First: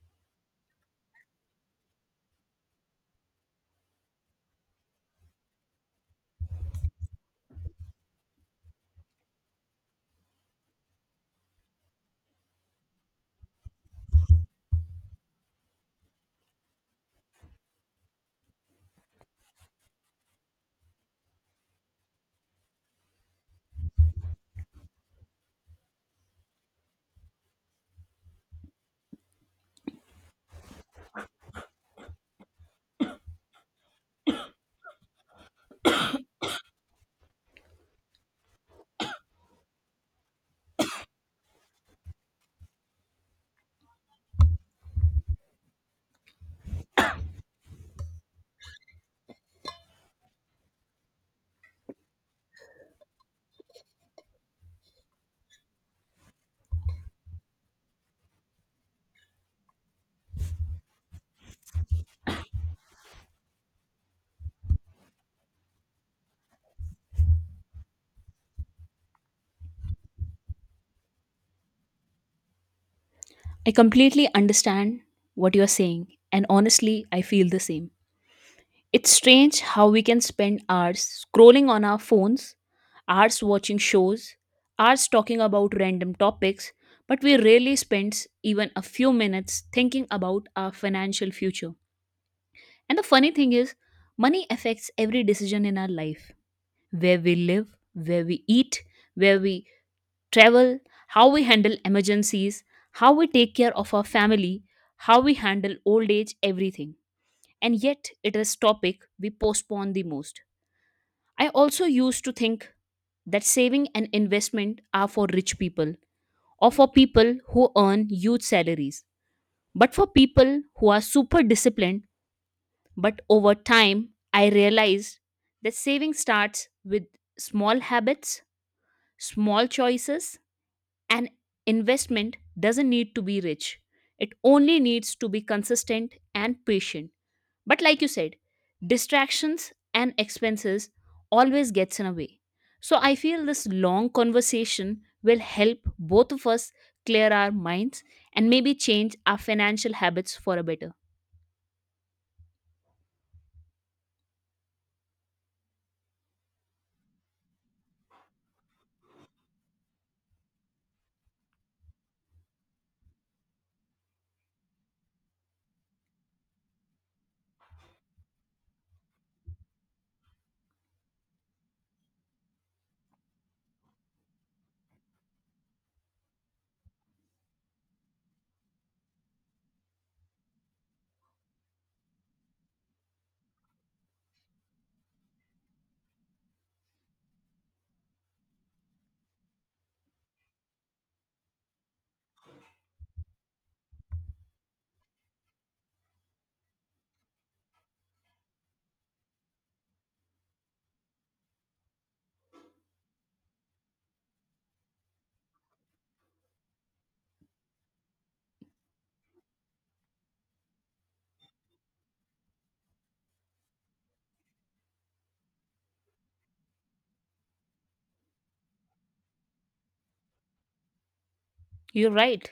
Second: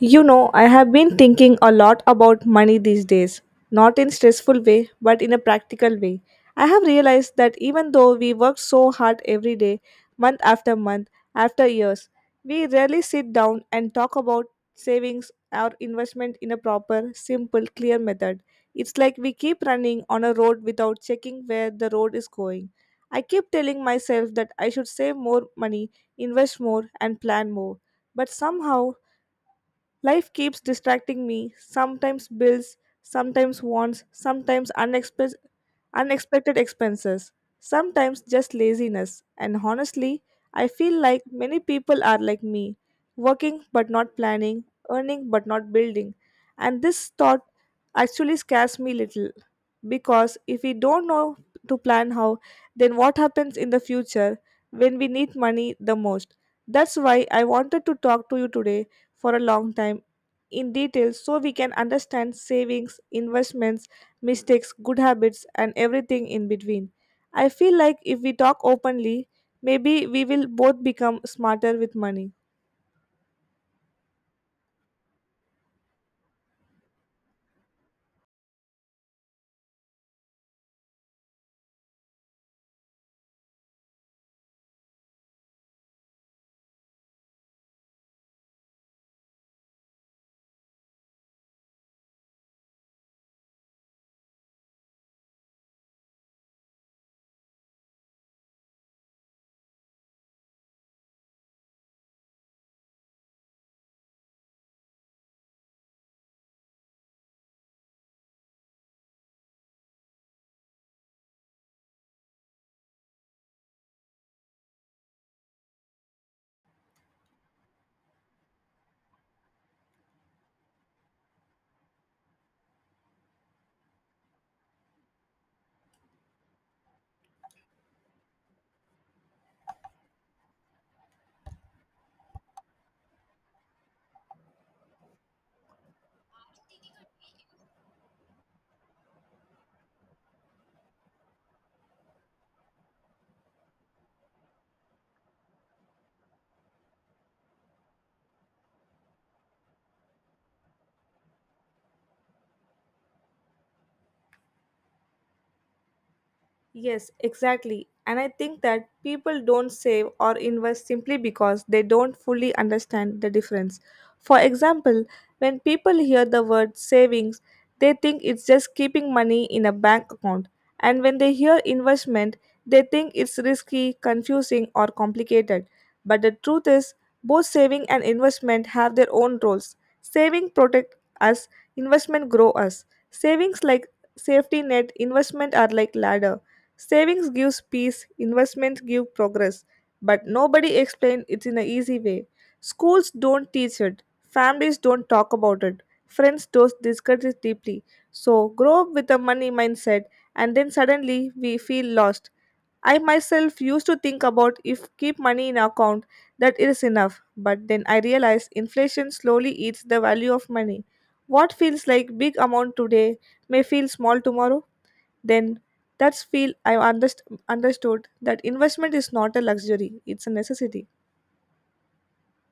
You know, I have been thinking a lot about money these days, not in stressful way, but in a practical way. I have realized that even though we work so hard every day, month after month, after years, we rarely sit down and talk about savings or investment in a proper, simple, clear method. It's like we keep running on a road without checking where the road is going. I keep telling myself that I should save more money, invest more, and plan more but somehow life keeps distracting me, sometimes bills, sometimes wants, sometimes unexpected expenses, sometimes just laziness. And honestly, I feel like many people are like me, working but not planning, earning but not building. And this thought actually scares me little because if we don't know to plan how, then what happens in the future when we need money the most? That's why I wanted to talk to you today for a long time in detail so we can understand savings, investments, mistakes, good habits, and everything in between. I feel like if we talk openly, maybe we will both become smarter with money. I completely understand what you're saying, and honestly, I feel the same. It's strange how we can spend hours scrolling on our phones, hours watching shows, hours talking about random topics, but we rarely spend even a few minutes thinking about our financial future. And the funny thing is, money affects every decision in our life where we live, where we eat, where we travel, how we handle emergencies, how we take care of our family, how we handle old age, everything. And yet, it is topic we postpone the most. I also used to think that saving and investment are for rich people or for people who earn huge salaries. But for people who are super disciplined, but over time, I realized that saving starts with small habits, small choices, an investment doesn't need to be rich, it only needs to be consistent and patient. But like you said, distractions and expenses always gets in a way. So I feel this long conversation will help both of us clear our minds and maybe change our financial habits for a better. Yes, exactly. And I think that people don't save or invest simply because they don't fully understand the difference. For example, when people hear the word savings, they think it's just keeping money in a bank account. And when they hear investment, they think it's risky, confusing, or complicated. But the truth is, both saving and investment have their own roles. Saving protect us, investment grow us. Savings like safety net, investment are like ladder Savings gives peace, investments give progress, but nobody explains it in an easy way. Schools don't teach it, families don't talk about it, friends don't discuss it deeply. So grow up with a money mindset and then suddenly we feel lost. I myself used to think about if keep money in account that is enough, but then I realized inflation slowly eats the value of money. What feels like big amount today may feel small tomorrow then that's feel I understood that investment is not a luxury it's a necessity. You're right.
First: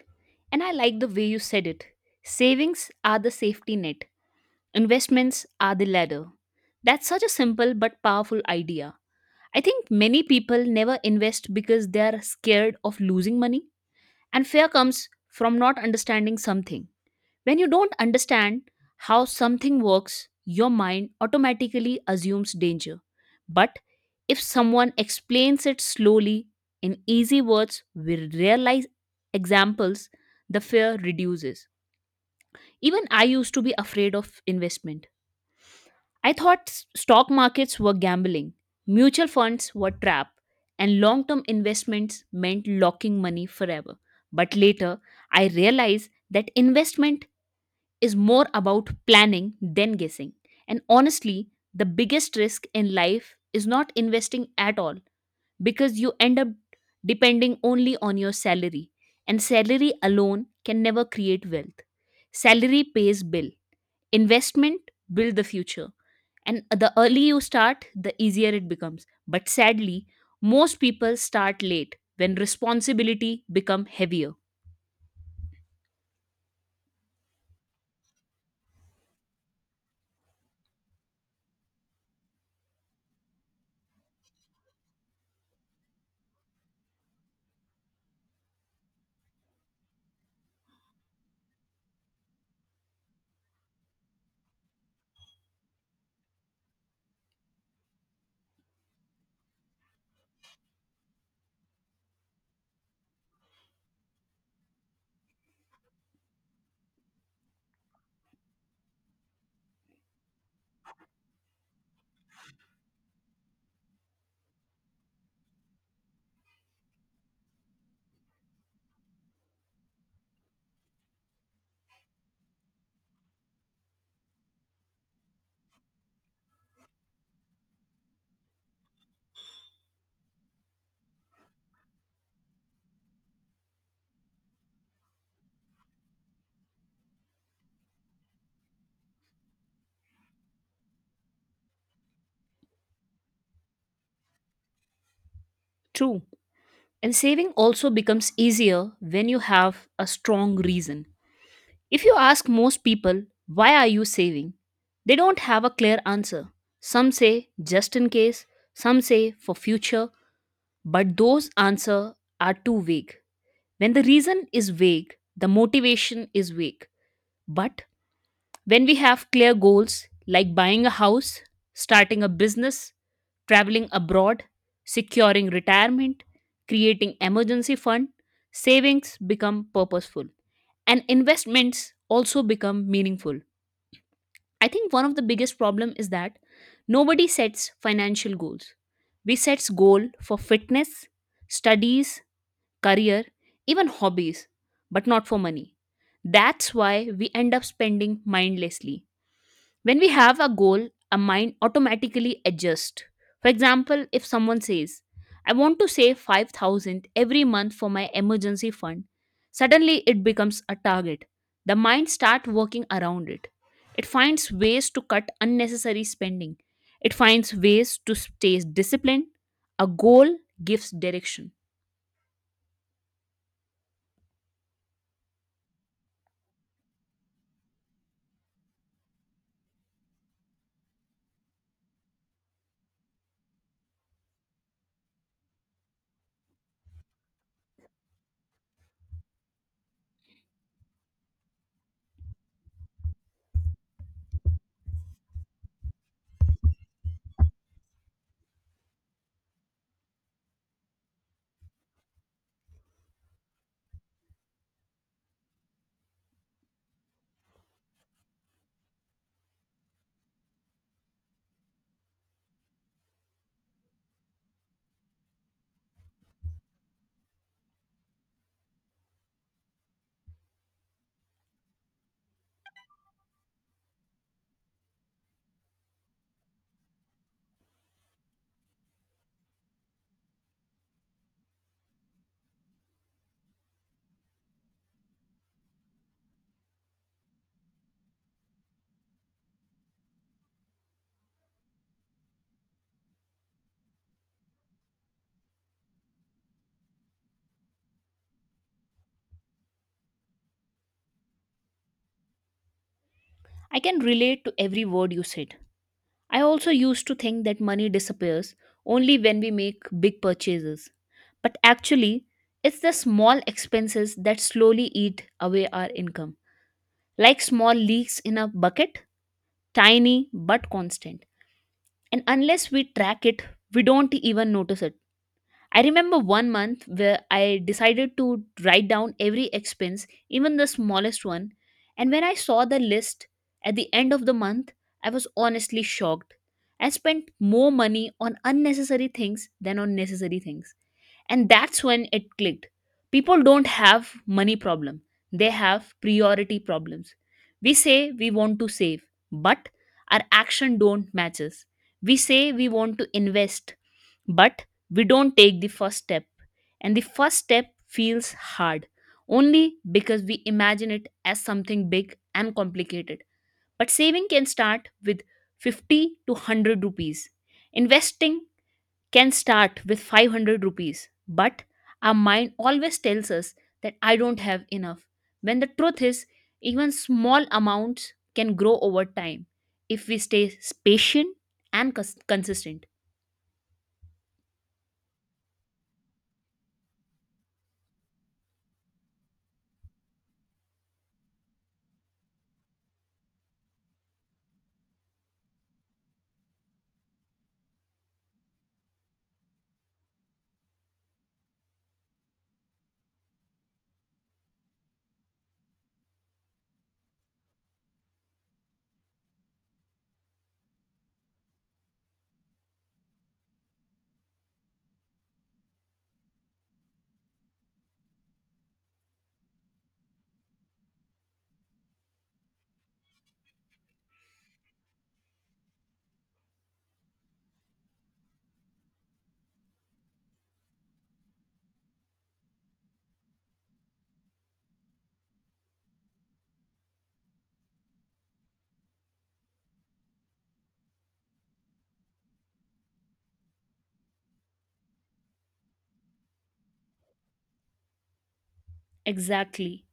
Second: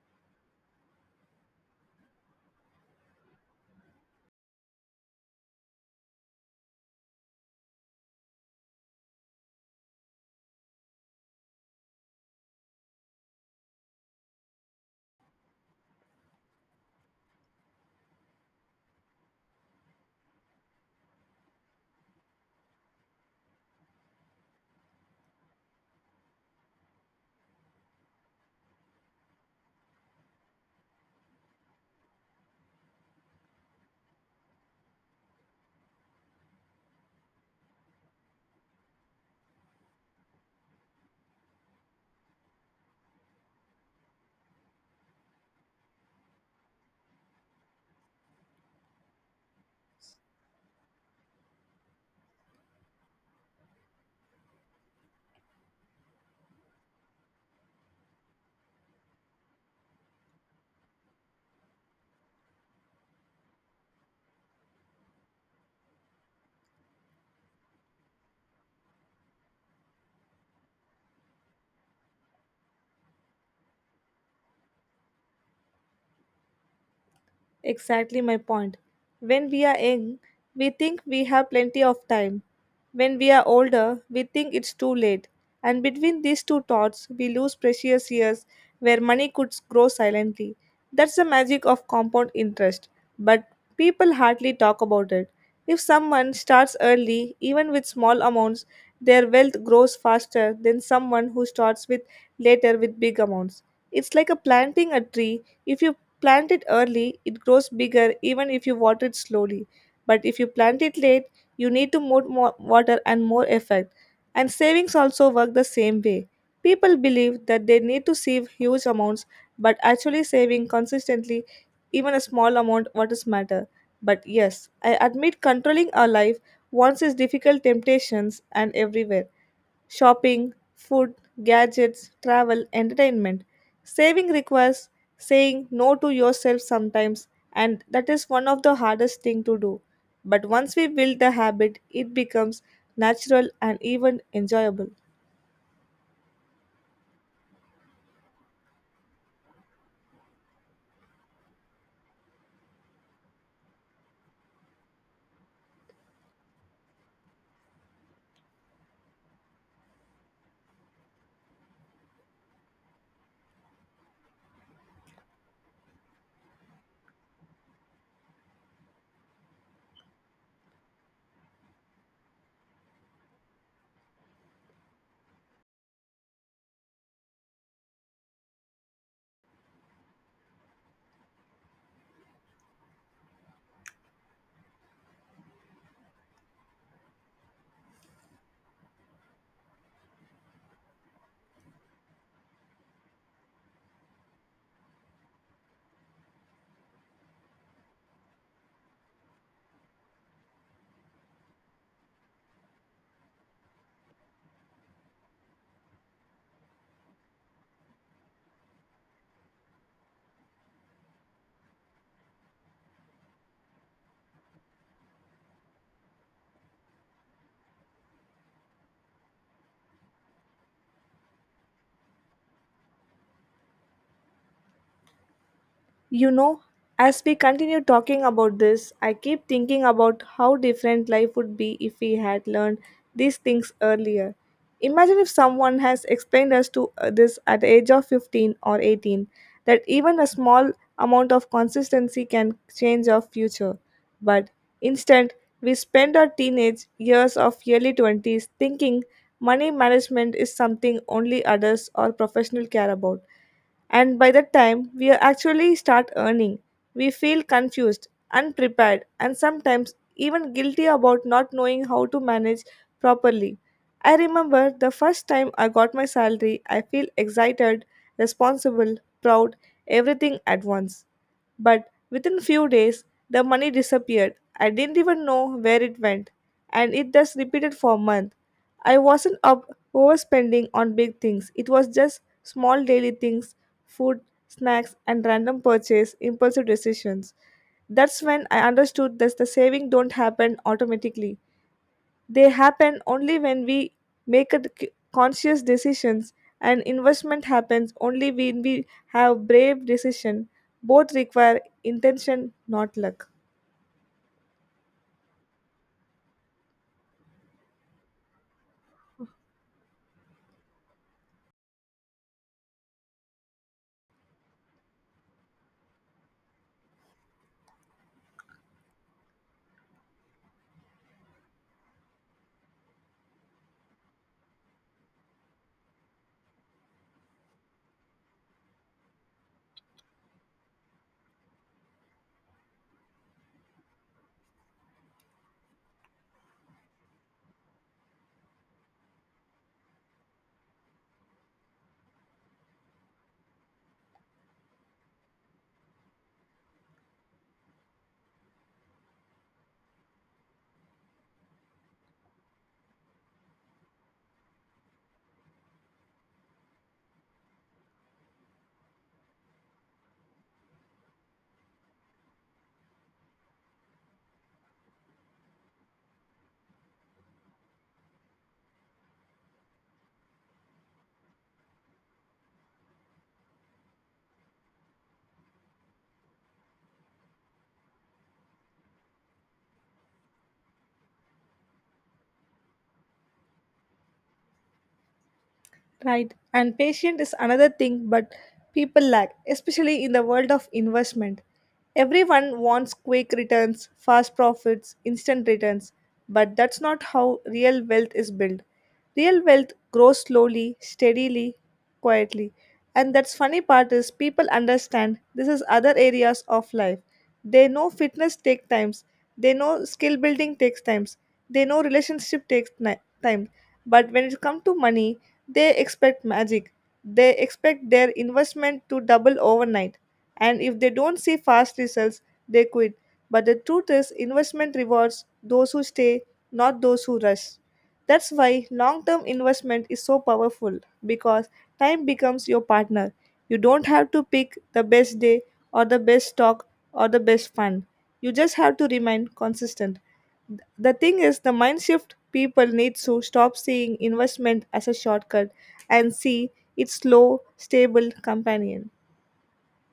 And I like the way you said it. Savings are the safety net, investments are the ladder. That's such a simple but powerful idea. I think many people never invest because they are scared of losing money, and fear comes from not understanding something. When you don't understand how something works, your mind automatically assumes danger. But if someone explains it slowly in easy words with real life examples, the fear reduces. Even I used to be afraid of investment. I thought stock markets were gambling, mutual funds were trap, and long-term investments meant locking money forever. But later, I realized that investment is more about planning than guessing. And honestly, the biggest risk in life is not investing at all because you end up depending only on your salary and salary alone can never create wealth. Salary pays bill. Investment build the future and the early you start, the easier it becomes. But sadly, most people start late when responsibility become heavier. Exactly my point. When we are young, we think we have plenty of time. When we are older, we think it's too late. And between these two thoughts, we lose precious years where money could grow silently. That's the magic of compound interest. But people hardly talk about it. If someone starts early, even with small amounts, their wealth grows faster than someone who starts with later with big amounts. It's like a planting a tree. If you plant it early, it grows bigger even if you water it slowly. But if you plant it late, you need to more water and more effort. And savings also work the same way. People believe that they need to save huge amounts, but actually saving consistently even a small amount what is matter. But yes, I admit controlling our life once is difficult temptations and everywhere shopping, food, gadgets, travel, entertainment. Saving requires saying no to yourself sometimes, and that is one of the hardest thing to do. But once we build the habit, it becomes natural and even enjoyable. True. And saving also becomes easier when you have a strong reason. If you ask most people, why are you saving? They don't have a clear answer. Some say just in case, some say for future, but those answers are too vague. When the reason is vague, the motivation is vague. But when we have clear goals like buying a house, starting a business, traveling abroad, securing retirement, creating emergency fund, savings become purposeful and investments also become meaningful. I think one of the biggest problem is that nobody sets financial goals. We sets goal for fitness, studies, career, even hobbies, but not for money. That's why we end up spending mindlessly when we have a goal, our mind automatically adjusts. For example, if someone says, I want to save 5000 every month for my emergency fund, suddenly it becomes a target. The mind starts working around it. It finds ways to cut unnecessary spending. It finds ways to stay disciplined. A goal gives direction. You know, as we continue talking about this, I keep thinking about how different life would be if we had learned these things earlier. Imagine if someone has explained us to this at the age of 15 or 18 that even a small amount of consistency can change our future. But instead, we spend our teenage years of early 20s thinking money management is something only adults or professionals care about and by the time we actually start earning, we feel confused, unprepared, and sometimes even guilty about not knowing how to manage properly. I remember the first time I got my salary, I feel excited, responsible, proud, everything at once. But within few days, the money disappeared. I didn't even know where it went, and it just repeated for months. I wasn't up overspending on big things. It was just small daily things, food, snacks, and random purchase, impulsive decisions. That's when I understood that the saving don't happen automatically. They happen only when we make a conscious decisions and investment happens only when we have brave decision. Both require intention, not luck. I can relate to every word you said. I also used to think that money disappears only when we make big purchases. But actually, it's the small expenses that slowly eat away our income, like small leaks in a bucket, tiny but constant. And unless we track it, we don't even notice it. I remember one month where I decided to write down every expense, even the smallest one. And when I saw the list at the end of the month, I was honestly shocked. I spent more money on unnecessary things than on necessary things, and that's when it clicked. People don't have money problem, they have priority problems. We say we want to save, but our action don't matches. We say we want to invest, but we don't take the first step, and the first step feels hard only because we imagine it as something big and complicated. But saving can start with 50 to 100 rupees, investing can start with 500 rupees, but our mind always tells us that I don't have enough. When the truth is, even small amounts can grow over time if we stay patient and consistent. Right. And patient is another thing but people lack, especially in the world of investment. Everyone wants quick returns, fast profits, instant returns, but that's not how real wealth is built. Real wealth grows slowly, steadily, quietly. And that's funny part is people understand this is other areas of life. They know fitness takes times. They know skill building takes times. They know relationship takes time. But when it comes to money, they expect magic. They expect their investment to double overnight. And if they don't see fast results, they quit. But the truth is, investment rewards those who stay, not those who rush. That's why long term investment is so powerful because time becomes your partner. You don't have to pick the best day or the best stock or the best fund. You just have to remain consistent. Th- The thing is, the mind shift people need to stop seeing investment as a shortcut and see its slow, stable companion. Exactly.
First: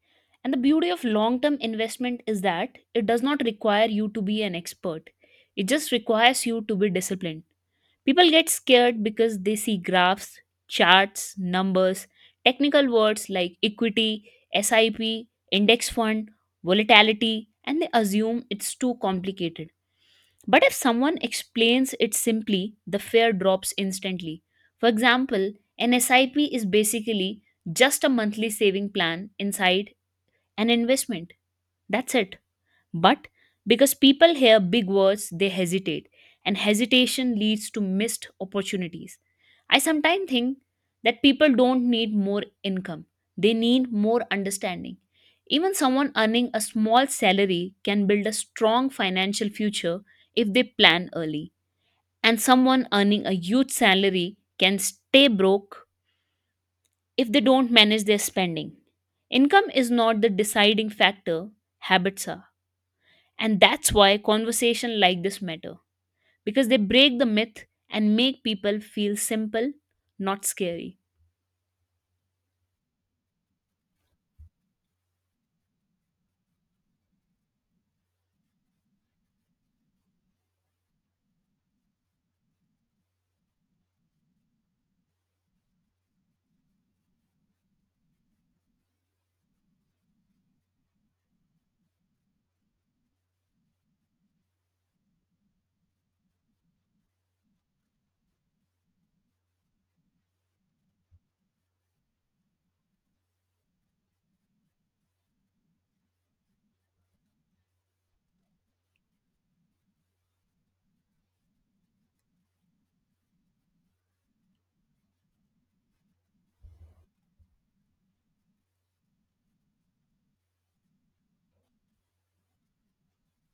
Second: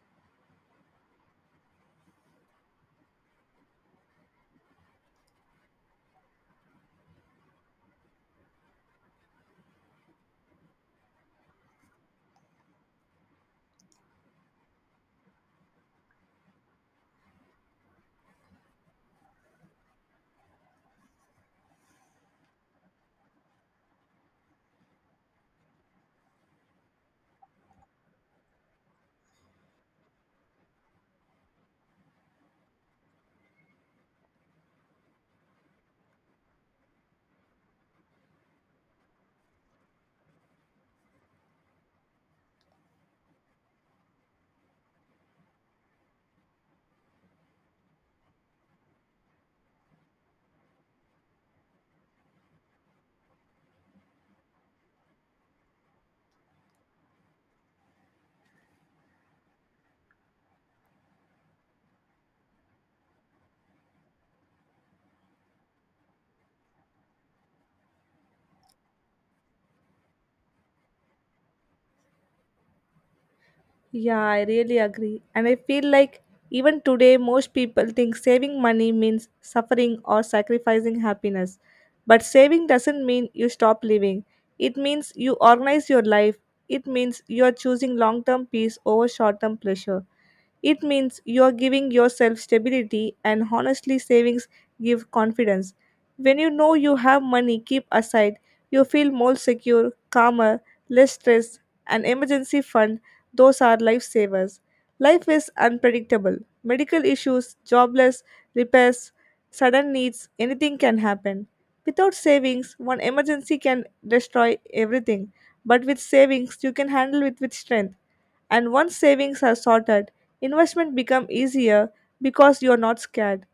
And the beauty of long term investment is that it does not require you to be an expert, it just requires you to be disciplined. People get scared because they see graphs, charts, numbers, technical words like equity, SIP, index fund, volatility, and they assume it's too complicated. But if someone explains it simply, the fear drops instantly. For example, an SIP is basically just a monthly saving plan inside an investment. That's it. But because people hear big words, they hesitate, and hesitation leads to missed opportunities. I sometimes think that people don't need more income, they need more understanding. Even someone earning a small salary can build a strong financial future if they plan early. And someone earning a huge salary can stay broke if they don't manage their spending. Income is not the deciding factor, habits are. And that's why conversation like this matter because they break the myth and make people feel simple, not scary. Yeah, I really agree. And I feel like even today, most people think saving money means suffering or sacrificing happiness. But saving doesn't mean you stop living, it means you organize your life. It means you are choosing long term peace over short term pleasure. It means you're giving yourself stability, and honestly, savings give confidence. When you know you have money keep aside, you feel more secure, calmer, less stressed. An emergency fund, those are lifesavers. Life is unpredictable. Medical issues, jobless, repairs, sudden needs, anything can happen. Without savings, one emergency can destroy everything. But with savings, you can handle it with strength. And once savings are sorted, investment become easier because you're not scared.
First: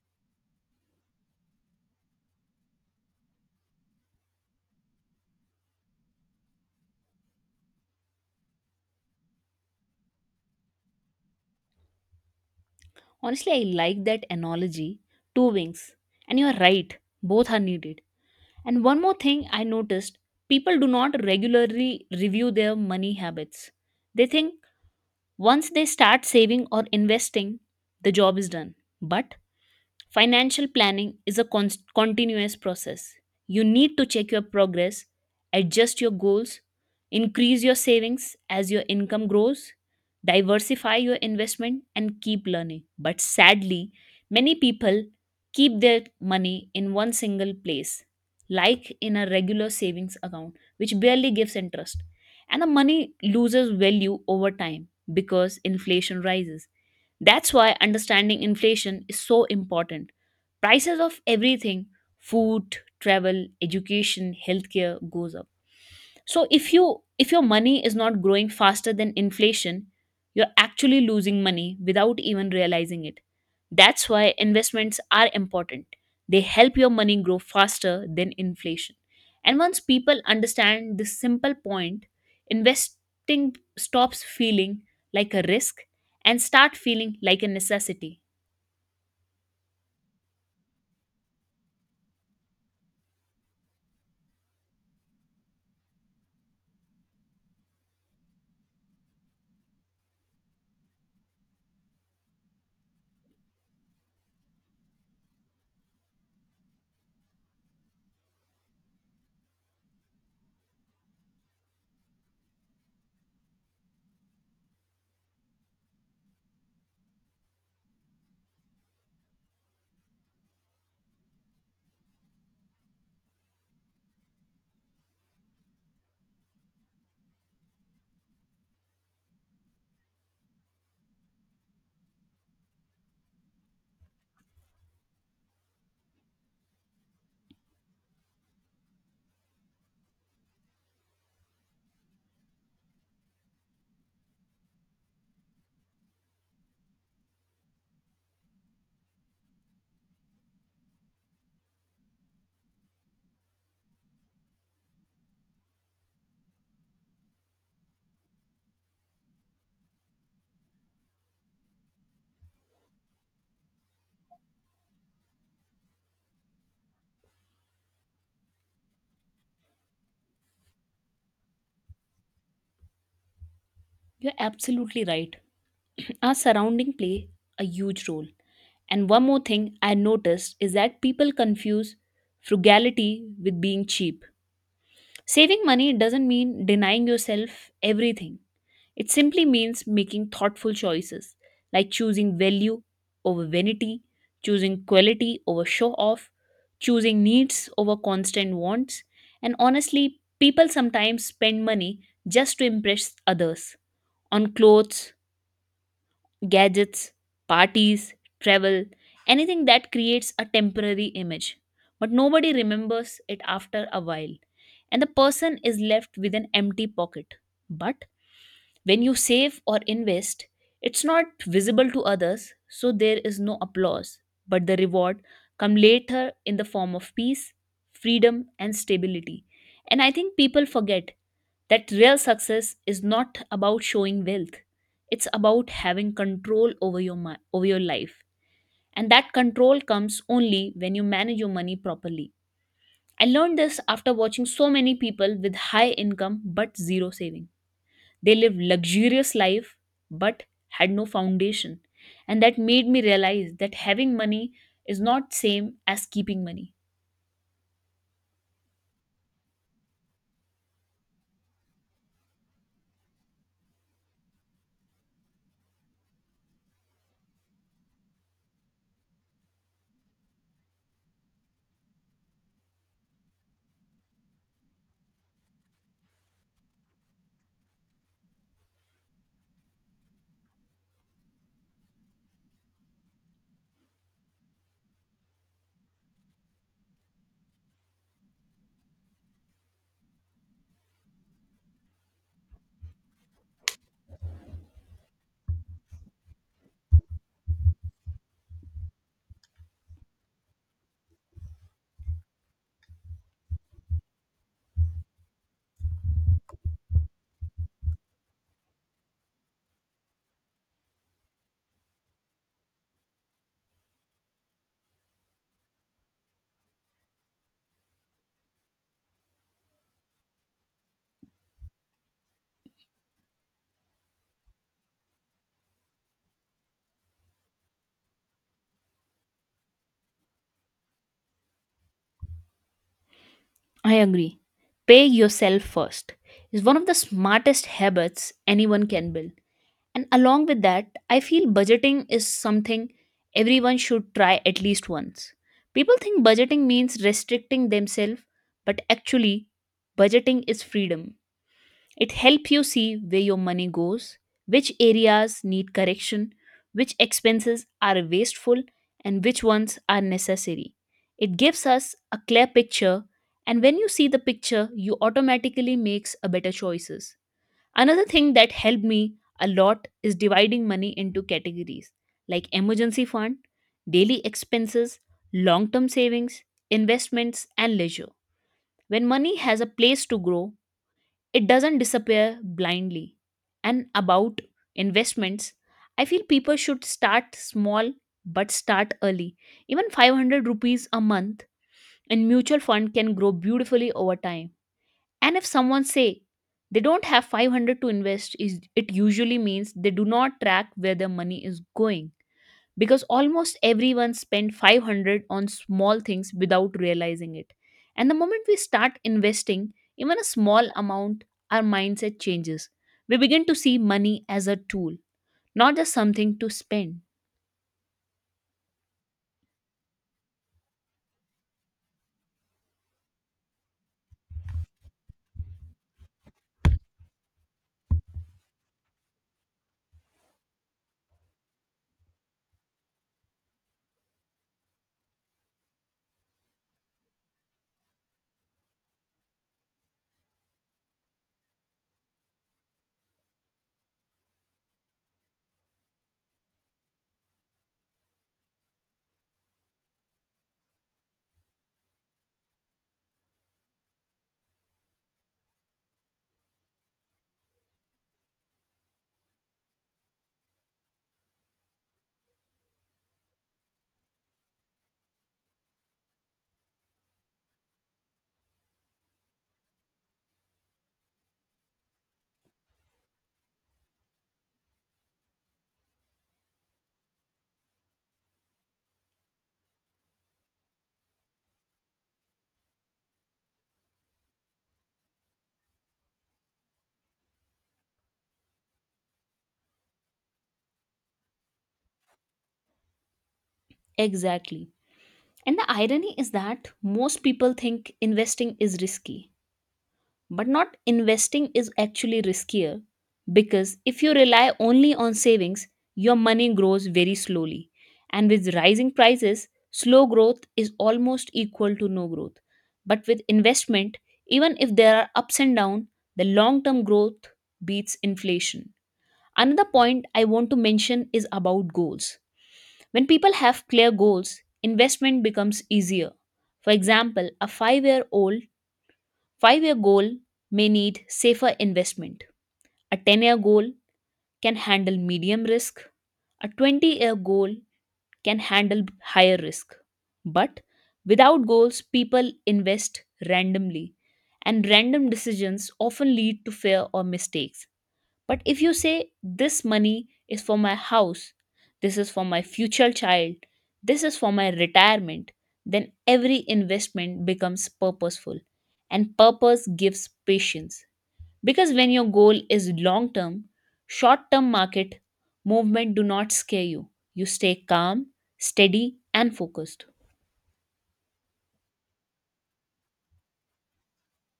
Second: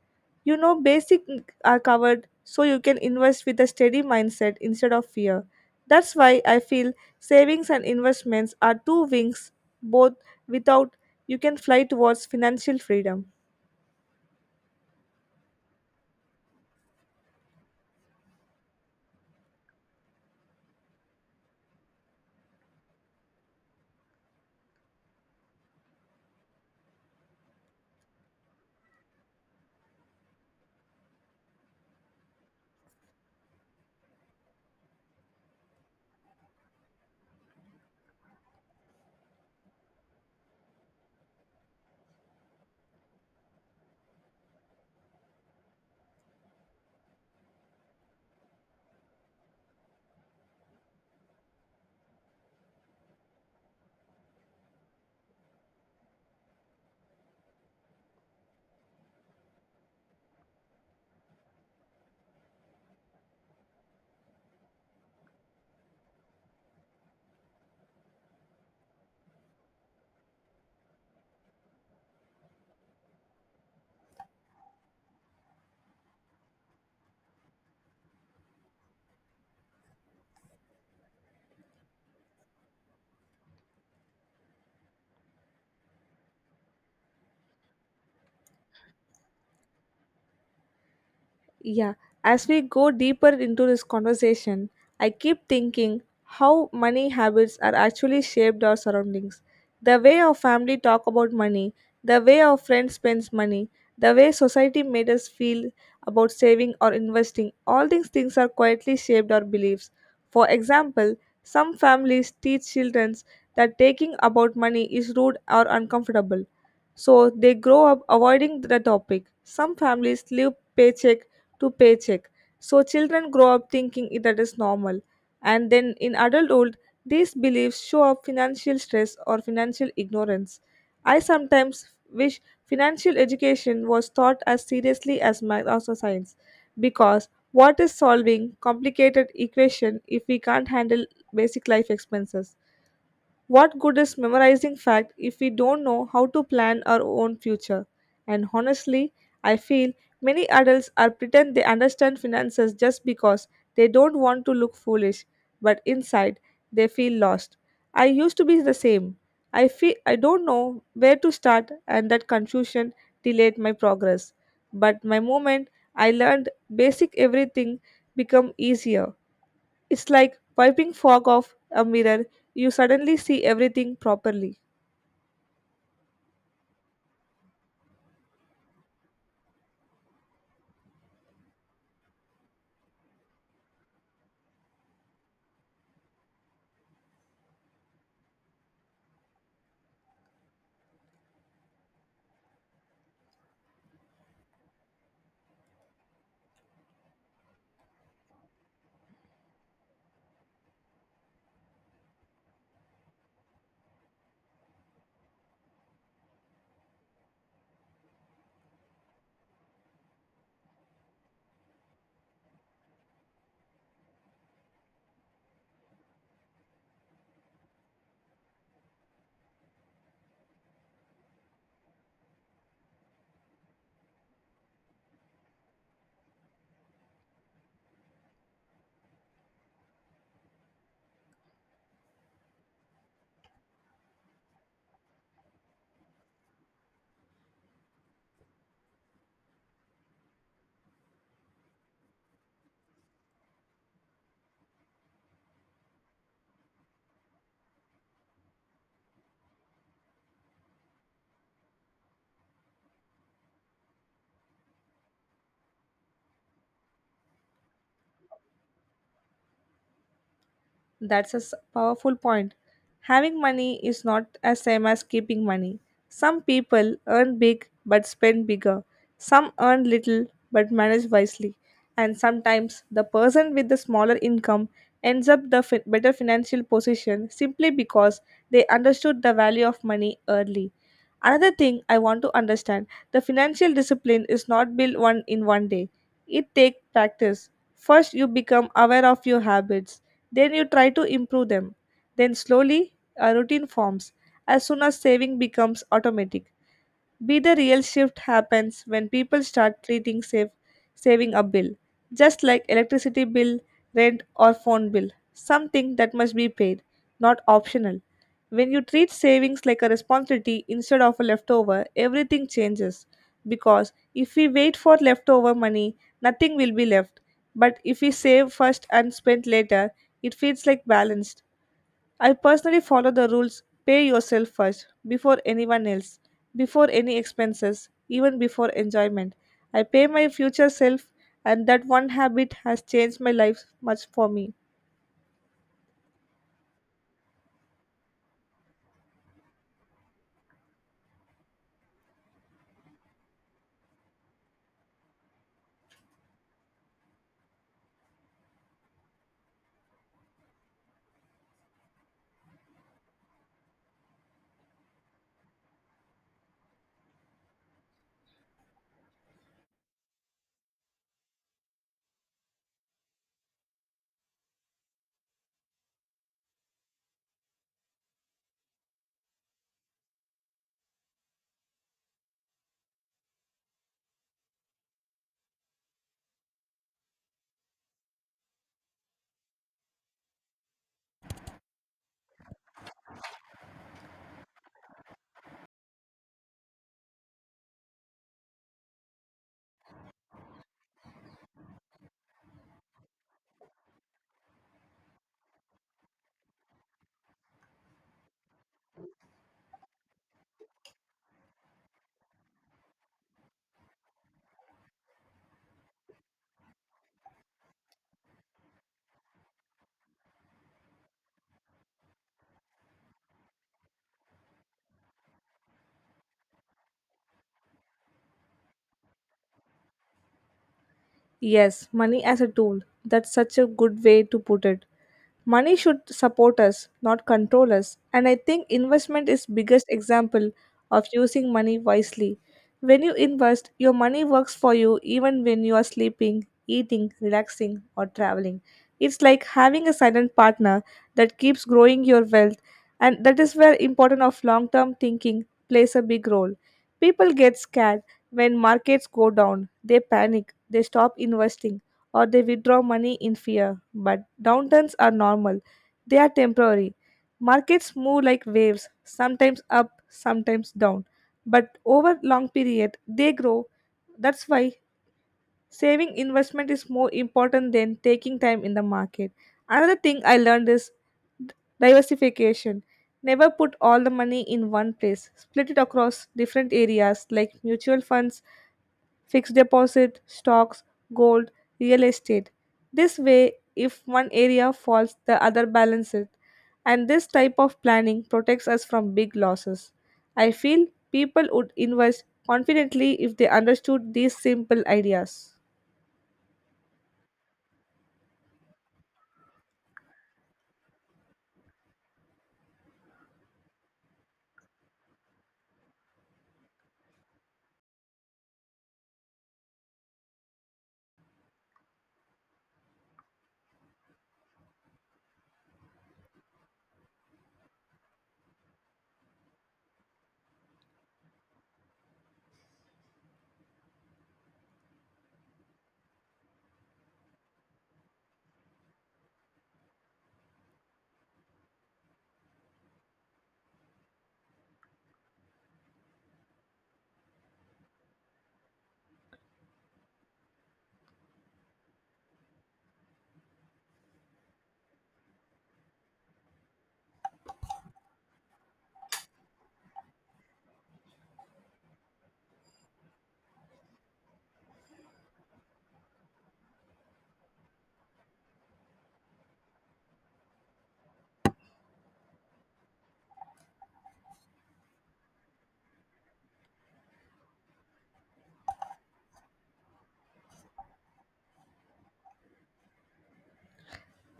You know basic are covered so you can invest with a steady mindset instead of fear. That's why I feel savings and investments are two wings both without you can fly towards financial freedom. Honestly, I like that analogy, two wings. And you are right, both are needed. And one more thing I noticed, people do not regularly review their money habits. They think once they start saving or investing, the job is done. But financial planning is a continuous process. You need to check your progress, adjust your goals, increase your savings as your income grows, diversify your investment, and keep learning. But sadly, many people keep their money in one single place, like in a regular savings account, which barely gives interest. And the money loses value over time because inflation rises. That's why understanding inflation is so important. Prices of everything food, travel, education, healthcare goes up, so if your money is not growing faster than inflation, you're actually losing money without even realizing it. That's why investments are important, they help your money grow faster than inflation, and once people understand this simple point, investing stops feeling like a risk and start feeling like a necessity. Yeah, as we go deeper into this conversation, I keep thinking how money habits are actually shaped our surroundings. The way our family talk about money, the way our friends spends money, the way society made us feel about saving or investing, all these things are quietly shaped our beliefs. For example, some families teach children that taking about money is rude or uncomfortable. So they grow up avoiding the topic. Some families live paycheck to paycheck. So children grow up thinking that is normal. And then in adulthood, these beliefs show up financial stress or financial ignorance. I sometimes wish financial education was taught as seriously as math or science because what is solving complicated equation if we can't handle basic life expenses? What good is memorizing fact if we don't know how to plan our own future? And honestly, I feel many adults are pretend they understand finances just because they don't want to look foolish, but inside they feel lost. I used to be the same. I feel I don't know where to start and that confusion delayed my progress. But my moment I learned basic everything become easier. It's like wiping fog off a mirror. You suddenly see everything You're properly. absolutely right. Our surrounding play a huge role. And one more thing I noticed is that people confuse frugality with being cheap. Saving money doesn't mean denying yourself everything. It simply means making thoughtful choices, like choosing value over vanity, choosing quality over show off, choosing needs over constant wants. And honestly, people sometimes spend money just to impress others on clothes, gadgets, parties, travel, anything that creates a temporary image. But nobody remembers it after a while, and the person is left with an empty pocket. But when you save or invest, it's not visible to others, so there is no applause, but the reward come later in the form of peace, freedom and stability. And I think people forget that real success is not about showing wealth, it's about having control over your life, and that control comes only when you manage your money properly. I learned this after watching so many people with high income but zero saving. They lived luxurious life, but had no foundation, and that made me realize that having money is not same as keeping money. That's a powerful point. Having money is not the same as keeping money. Some people earn big but spend bigger. Some earn little but manage wisely. And sometimes the person with the smaller income ends up the better financial position simply because they understood the value of money early. Another thing I want to understand, the financial discipline is not built one in one day. It takes practice. First you become aware of your habits then you try to improve them. Then slowly a routine forms as soon as saving becomes automatic. Be the real shift happens when people start treating saving a bill, just like electricity bill, rent, or phone bill, something that must be paid, not optional. When you treat savings like a responsibility instead of a leftover, everything changes. Because if we wait for leftover money, nothing will be left. But if we save first and spend later, it feels like balanced. I personally follow the rules pay yourself first, before anyone else, before any expenses, even before enjoyment. I pay my future self, and that one habit has changed my life I much for agree, me. pay yourself first is one of the smartest habits anyone can build. And along with that, I feel budgeting is something everyone should try at least once. People think budgeting means restricting themselves, but actually, budgeting is freedom. It helps you see where your money goes, which areas need correction, which expenses are wasteful, and which ones are necessary. It gives us a clear picture, and when you see the picture, you automatically makes a better choices. Another thing that helped me a lot is dividing money into categories like emergency fund, daily expenses, long term savings, investments, and leisure. When money has a place to grow, it doesn't disappear blindly. And about investments, I feel people should start small but start early. Even 500 rupees a month in mutual fund can grow beautifully over time. And if someone say they don't have 500 to invest, is it usually means they do not track where their money is going because almost everyone spend 500 on small things without realizing it. And the moment we start investing even a small amount, our mindset changes. We begin to see money as a tool, not just something to spend. Yes, money as a tool. That's such a good way to put it. Money should support us, not control us. And I think investment is biggest example of using money wisely. When you invest, your money works for you even when you are sleeping, eating, relaxing, or traveling. It's like having a silent partner that keeps growing your wealth, and that is where important of long-term thinking plays a big role. People get scared when markets go down. They panic. They stop investing or they withdraw money in fear. But downturns are normal, they are temporary. Markets move like waves, sometimes up, sometimes down. But over long period, they grow. That's why saving investment is more important than taking time in the market. Another thing I learned is diversification. Never put all the money in one place. Split it across different areas like mutual funds, fixed deposit, stocks, gold, real estate. This way, if one area falls, the other balances it. And this type of planning protects us from big losses. I feel people would invest confidently if they understood these Exactly. simple ideas. And the irony is that most people think investing is risky, but not investing is actually riskier because if you rely only on savings, your money grows very slowly. And with rising prices, slow growth is almost equal to no growth. But with investment, even if there are ups and downs, the long term growth beats inflation. Another point I want to mention is about goals. When people have clear goals, investment becomes easier. For example, a 5 year old 5-year goal may need safer investment. A 10-year goal can handle medium risk. A 20-year goal can handle higher risk. But without goals, people invest randomly, and random decisions often lead to fear or mistakes. But if you say, this money is for my house, this is for my future child, this is for my retirement, then every investment becomes purposeful. And purpose gives patience. Because when your goal is long term, short term market movement do not scare you. You stay calm, steady, and focused.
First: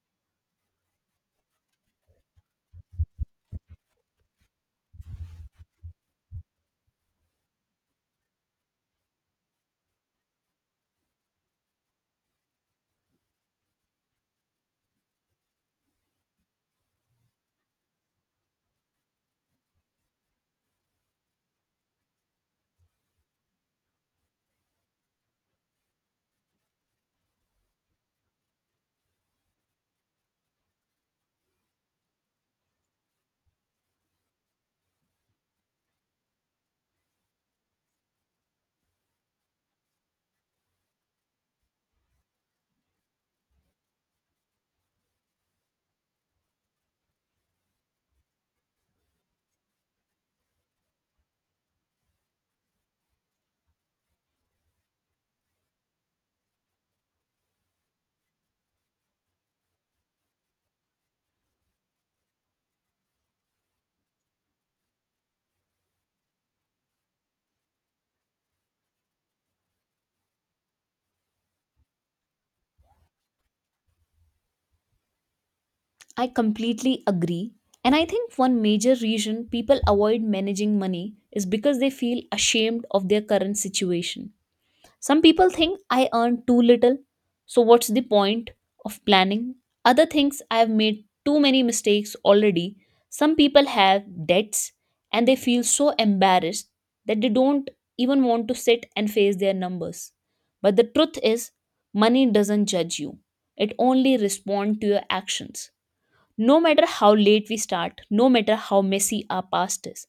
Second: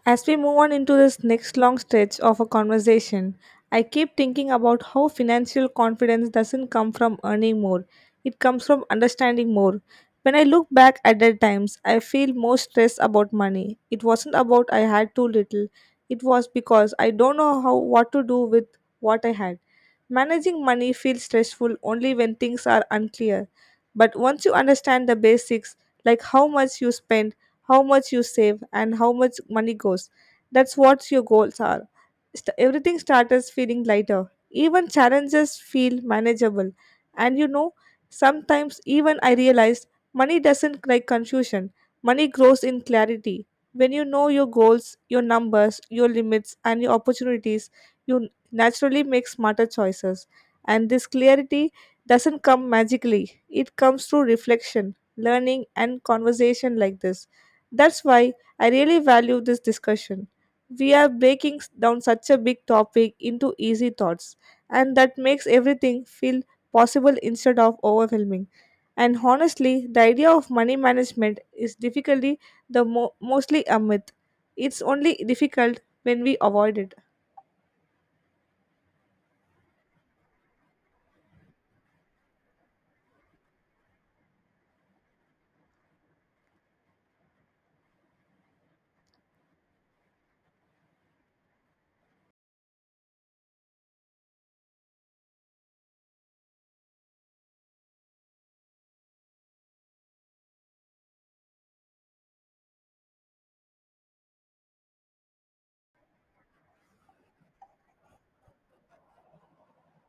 As we move on into this next long stretch of a conversation, I keep thinking about how financial confidence doesn't come from earning more, it comes from understanding more. When I look back at the times, I feel more stressed about money. It wasn't about I had too little, it was because I don't know how what to do with what I had. Managing money feels stressful only when things are unclear. But once you understand the basics, like how much you spend, how much you save, and how much money goes, that's what your goals are. Everything starts feeling lighter. Even challenges feel manageable. And you know, sometimes even I realized money doesn't like confusion, money grows in clarity. When you know your goals, your numbers, your limits, and your opportunities, you naturally make smarter choices. And this clarity doesn't come magically, it comes through reflection, learning, and conversation like this. That's why I really value this discussion. We are breaking down such a big topic into easy thoughts, and that makes everything feel possible instead of overwhelming. And honestly, the idea of money management is difficulty the mostly a myth. It's only difficult when I we avoid it. completely agree. And I think one major reason people avoid managing money is because they feel ashamed of their current situation. Some people think I earn too little, so what's the point of planning? Other thinks I have made too many mistakes already. Some people have debts and they feel so embarrassed that they don't even want to sit and face their numbers. But the truth is, money doesn't judge you. It only responds to your actions. No matter how late we start, no matter how messy our past is,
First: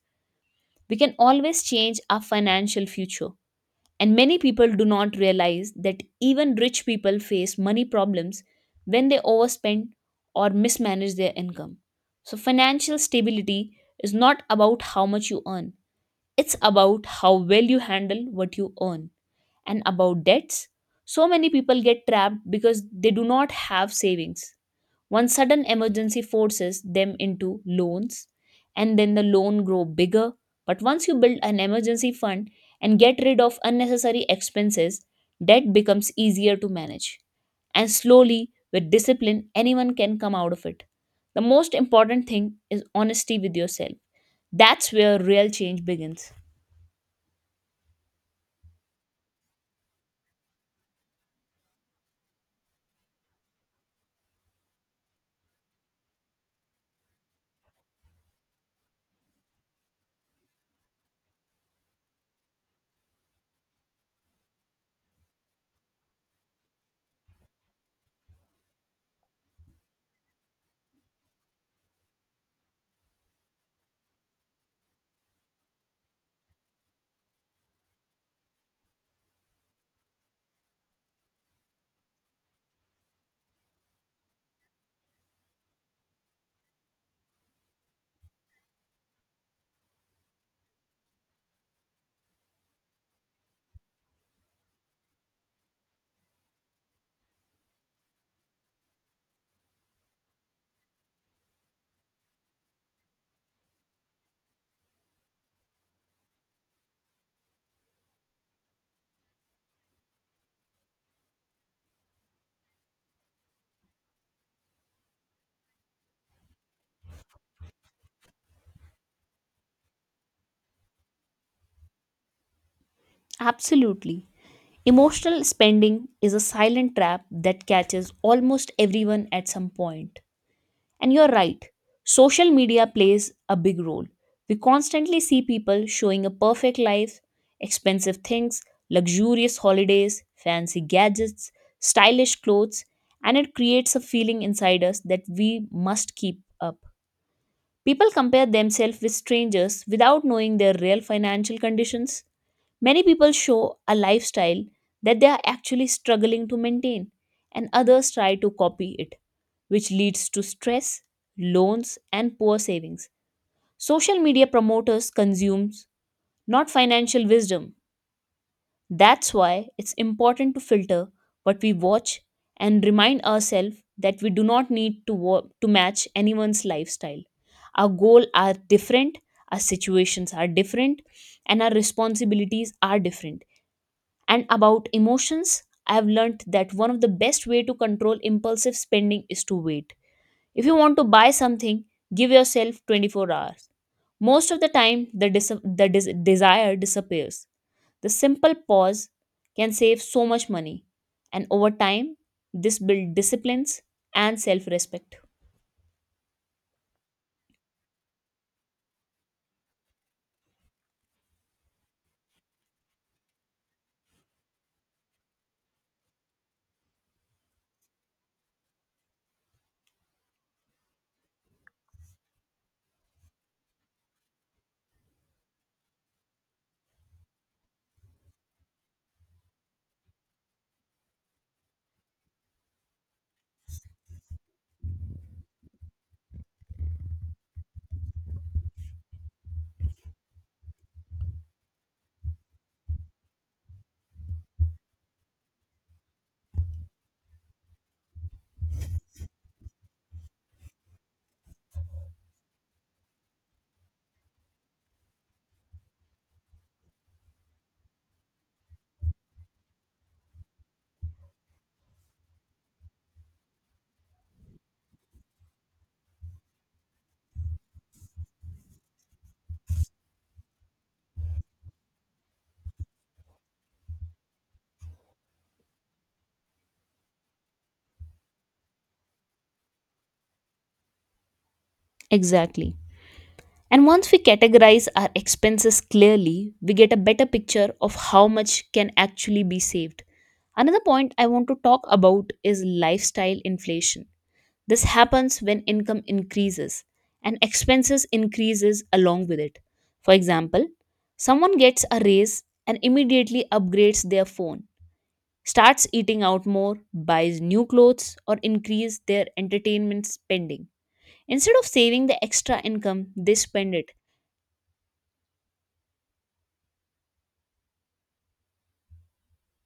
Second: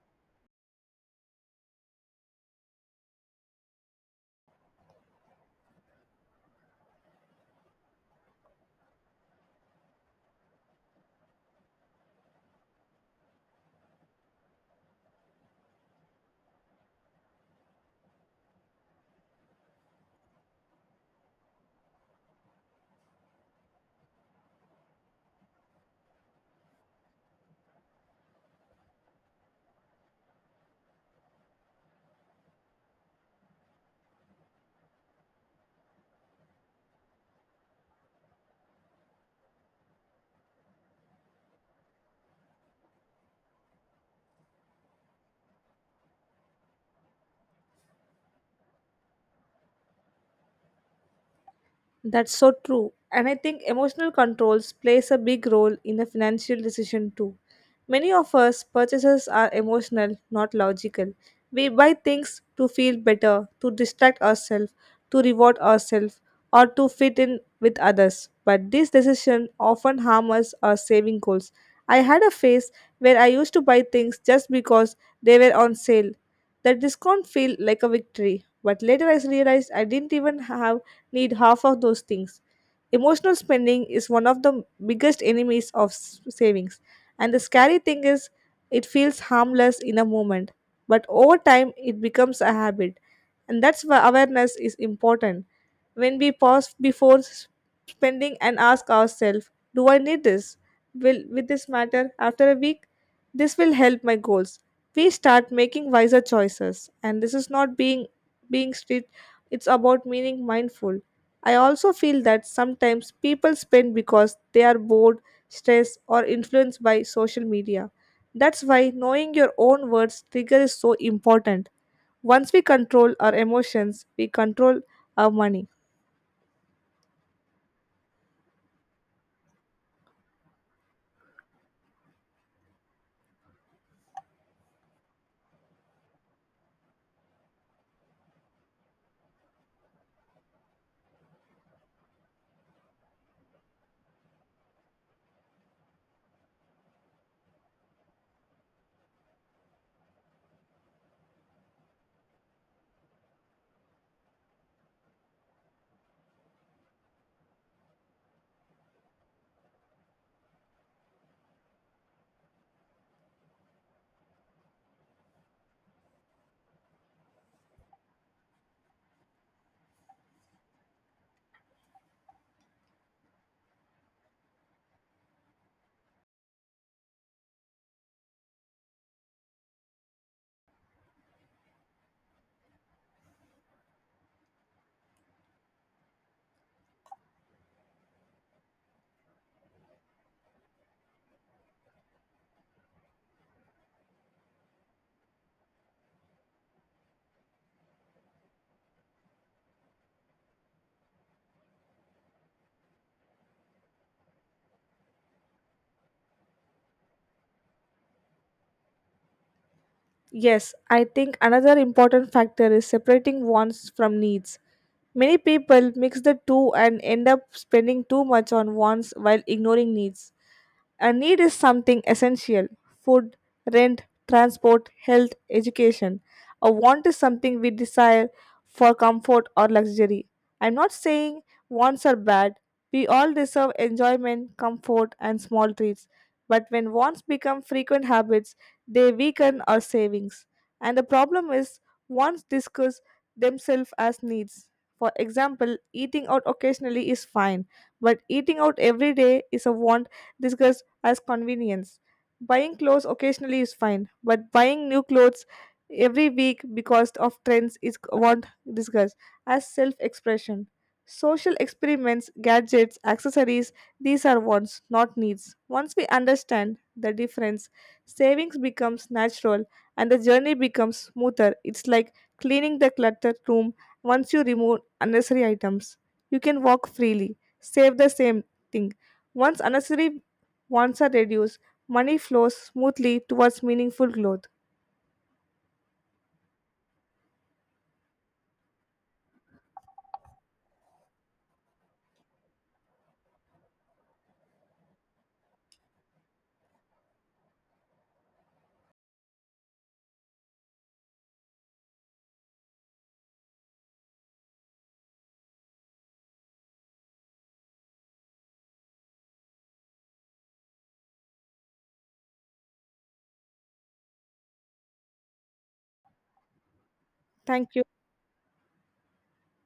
we can always change our financial future. And many people do not realize that even rich people face money problems when they overspend or mismanage their income. So, financial stability is not about how much you earn, it's about how well you handle what you earn. And about debts, so many people get trapped because they do not have savings. One sudden emergency forces them into loans, and then the loan grow bigger. But once you build an emergency fund and get rid of unnecessary expenses, debt becomes easier to manage. And slowly, with discipline, anyone can come out of it. The most important thing is honesty with yourself. That's where real change begins. That's so true. And I think emotional controls plays a big role in the financial decision too. Many of us purchases are emotional, not logical. We buy things to feel better, to distract ourselves, to reward ourselves, or to fit in with others. But this decision often harms our saving goals. I had a phase where I used to buy things just because they were on sale. That discount felt like a victory. But later I realized I didn't even have need half of those things. Emotional spending is one of the biggest enemies of savings. And the scary thing is, it feels harmless in a moment, but over time, it becomes a habit. And that's why awareness is important. When we pause before spending and ask ourselves, do I need this? Will this matter after a week? This will help my goals. We start making wiser choices, and this is not being strict. It's about meaning mindful. I also feel that sometimes people spend because they are bored, stressed, or influenced by social media. That's why knowing your own words trigger is so important. Once we control our emotions, Absolutely. we control our Emotional money. spending is a silent trap that catches almost everyone at some point. And you're right, social media plays a big role. We constantly see people showing a perfect life, expensive things, luxurious holidays, fancy gadgets, stylish clothes, and it creates a feeling inside us that we must keep up. People compare themselves with strangers without knowing their real financial conditions. Many people show a lifestyle that they are actually struggling to maintain, and others try to copy it, which leads to stress, loans, and poor savings. Social media promoters consumes not financial wisdom, that's why it's important to filter what we watch and remind ourselves that we do not need to match anyone's lifestyle. Our goals are different, our situations are different, and our responsibilities are different. And about emotions, I have learned that one of the best way to control impulsive spending is to wait. If you want to buy something, give yourself 24 hours. Most of the time, the desire disappears. The simple pause can save so much money, and over time, this builds disciplines and self respect. Yes, I think another important factor is separating wants from needs. Many people mix the two and end up spending too much on wants while ignoring needs. A need is something essential, food, rent, transport, health, education. A want is something we desire for comfort or luxury. I'm not saying wants are bad. We all deserve enjoyment, comfort, and small treats. But when wants become frequent habits, they weaken our savings. And the problem is, wants discuss themselves as needs. For example, eating out occasionally is fine, but eating out every day is a want discussed as convenience. Buying clothes occasionally is fine, but buying new clothes every week because of trends is what discussed as self expression. Social experiments, gadgets, accessories, these are wants, not needs. Once we understand the difference, savings becomes natural and the journey becomes smoother. It's like cleaning the cluttered room once you remove unnecessary items. You can walk freely, save the same thing. Once unnecessary once are reduced, money flows Exactly. smoothly towards And meaningful once we growth. categorize our expenses clearly, we get a better picture of how much can actually be saved. Another point I want to talk about is lifestyle inflation. This happens when income increases and expenses increases along with it. For example, someone gets a raise and immediately upgrades their phone, starts eating out more, buys new clothes, or increase their entertainment spending. Instead of saving the extra income, they spend it Thank you.